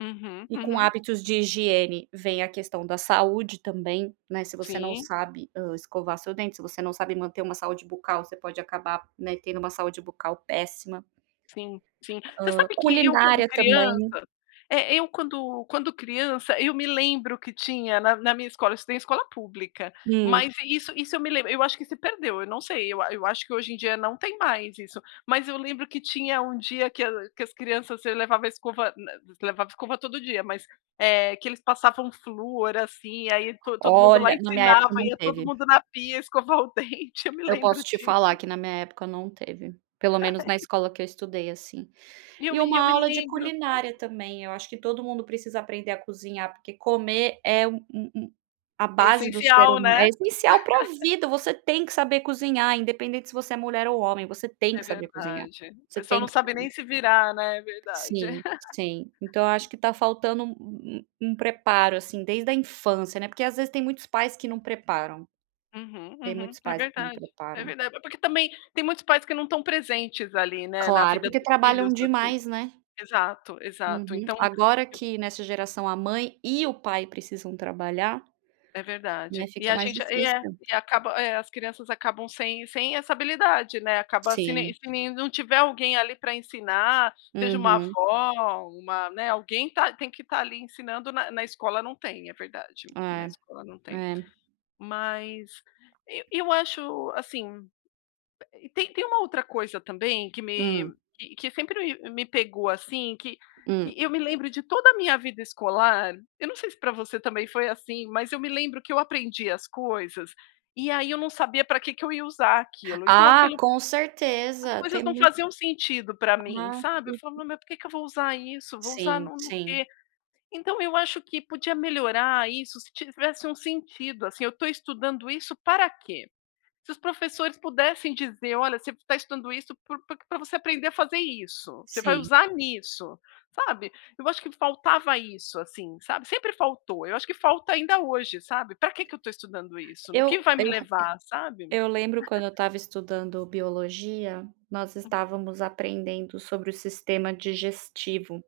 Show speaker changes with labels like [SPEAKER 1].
[SPEAKER 1] Uhum,
[SPEAKER 2] E com
[SPEAKER 1] uhum.
[SPEAKER 2] hábitos de higiene vem a questão da saúde também, né, se você não
[SPEAKER 1] Sim.
[SPEAKER 2] sabe, ah, escovar seu dente, se você não sabe manter uma saúde bucal, você pode acabar, né, tendo uma saúde bucal péssima.
[SPEAKER 1] Sim, sim. Você
[SPEAKER 2] Hã,
[SPEAKER 1] sabe que eu quando
[SPEAKER 2] culinária também.
[SPEAKER 1] criança, eh, eu quando quando criança, eu me lembro que tinha na na minha escola, eu estudei em escola pública,
[SPEAKER 2] Hum.
[SPEAKER 1] mas isso isso eu me lembro, eu acho que se perdeu, eu não sei, eu a eu acho que hoje em dia não tem mais isso. Mas eu lembro que tinha um dia que a que as crianças levava a escova, na levava escova todo dia, mas, eh, que eles passavam flúor assim, aí todo mundo lá
[SPEAKER 2] Olha, na minha
[SPEAKER 1] ensinava,
[SPEAKER 2] época não
[SPEAKER 1] ia todo
[SPEAKER 2] teve.
[SPEAKER 1] mundo na pia escovar o dente, eu me
[SPEAKER 2] Eu
[SPEAKER 1] lembro
[SPEAKER 2] posso te falar
[SPEAKER 1] disso.
[SPEAKER 2] que na minha época não teve, pelo menos na escola que eu estudei, assim.
[SPEAKER 1] E eu
[SPEAKER 2] E
[SPEAKER 1] e
[SPEAKER 2] uma
[SPEAKER 1] eu me
[SPEAKER 2] aula de
[SPEAKER 1] lembro.
[SPEAKER 2] culinária também, eu acho que todo mundo precisa aprender a cozinhar, porque comer é um um a
[SPEAKER 1] É
[SPEAKER 2] base do ser
[SPEAKER 1] essencial,
[SPEAKER 2] hum
[SPEAKER 1] né.
[SPEAKER 2] é essencial para vida, você tem que saber cozinhar, independente se você é mulher ou homem, você tem
[SPEAKER 1] É
[SPEAKER 2] que saber cozinhar,
[SPEAKER 1] verdade. O
[SPEAKER 2] você
[SPEAKER 1] pessoal
[SPEAKER 2] tem
[SPEAKER 1] não
[SPEAKER 2] precisa
[SPEAKER 1] sabe
[SPEAKER 2] comer.
[SPEAKER 1] nem se virar, né. É verdade.
[SPEAKER 2] Sim, sim. Então eu acho que tá faltando um um preparo assim desde a infância, né, porque às vezes tem muitos pais que não preparam,
[SPEAKER 1] Uhum,
[SPEAKER 2] tem
[SPEAKER 1] uhum,
[SPEAKER 2] muitos
[SPEAKER 1] é
[SPEAKER 2] pais que não
[SPEAKER 1] verdade, é
[SPEAKER 2] preparam.
[SPEAKER 1] verdade, porque também tem muitos pais que não estão presentes ali, né, na
[SPEAKER 2] Claro,
[SPEAKER 1] vida
[SPEAKER 2] porque
[SPEAKER 1] dos filhos
[SPEAKER 2] trabalham
[SPEAKER 1] assim.
[SPEAKER 2] demais, né.
[SPEAKER 1] Exato, exato
[SPEAKER 2] Uhum.
[SPEAKER 1] então
[SPEAKER 2] Agora
[SPEAKER 1] eu
[SPEAKER 2] que nessa geração a mãe e o pai precisam trabalhar,
[SPEAKER 1] É
[SPEAKER 2] né,
[SPEAKER 1] verdade. E
[SPEAKER 2] fica
[SPEAKER 1] a
[SPEAKER 2] mais
[SPEAKER 1] gente, e é
[SPEAKER 2] difícil.
[SPEAKER 1] e acaba é as crianças acabam sem sem essa habilidade, né, acaba se ne
[SPEAKER 2] Sim.
[SPEAKER 1] se não tiver alguém ali para ensinar, seja uma
[SPEAKER 2] Uhum.
[SPEAKER 1] avó, uma né, alguém está tem que estar ali ensinando, na na escola não tem, é verdade. Na
[SPEAKER 2] É,
[SPEAKER 1] escola não tem.
[SPEAKER 2] é.
[SPEAKER 1] Mas, e eu acho, assim, tem tem uma outra coisa também que me
[SPEAKER 2] Hum.
[SPEAKER 1] que sempre m me pegou, assim, que que
[SPEAKER 2] Hum.
[SPEAKER 1] eu me lembro de toda a minha vida escolar, eu não sei se para você também foi assim, mas eu me lembro que eu aprendia as coisas, e aí eu não sabia pra que que eu ia usar aquilo, então
[SPEAKER 2] Ah,
[SPEAKER 1] aquilo
[SPEAKER 2] com
[SPEAKER 1] as
[SPEAKER 2] certeza,
[SPEAKER 1] coisas
[SPEAKER 2] tem
[SPEAKER 1] não
[SPEAKER 2] muito
[SPEAKER 1] faziam sentido pra mim,
[SPEAKER 2] Ah
[SPEAKER 1] sabe eu falo: "Me
[SPEAKER 2] [unintelligible]
[SPEAKER 1] mas por que que eu vou usar isso? Vou usar
[SPEAKER 2] Sim,
[SPEAKER 1] não no no quê?".
[SPEAKER 2] sim.
[SPEAKER 1] Então eu acho que podia melhorar isso se tivesse um sentido, assim, eu estou estudando isso para quê? Se os professores pudessem dizer olha, você está estudando isso por por que você aprender a fazer isso, você vai
[SPEAKER 2] Sim.
[SPEAKER 1] usar nisso, sabe. Eu acho que faltava isso, assim, sabe, sempre faltou, eu acho que falta ainda hoje, sabe, para que que eu estou estudando isso? No
[SPEAKER 2] Eu
[SPEAKER 1] que vai me
[SPEAKER 2] eu
[SPEAKER 1] levar, sabe.
[SPEAKER 2] eu lembro quando eu estava estudando biologia, nós
[SPEAKER 1] Hum.
[SPEAKER 2] estávamos aprendendo sobre o sistema digestivo.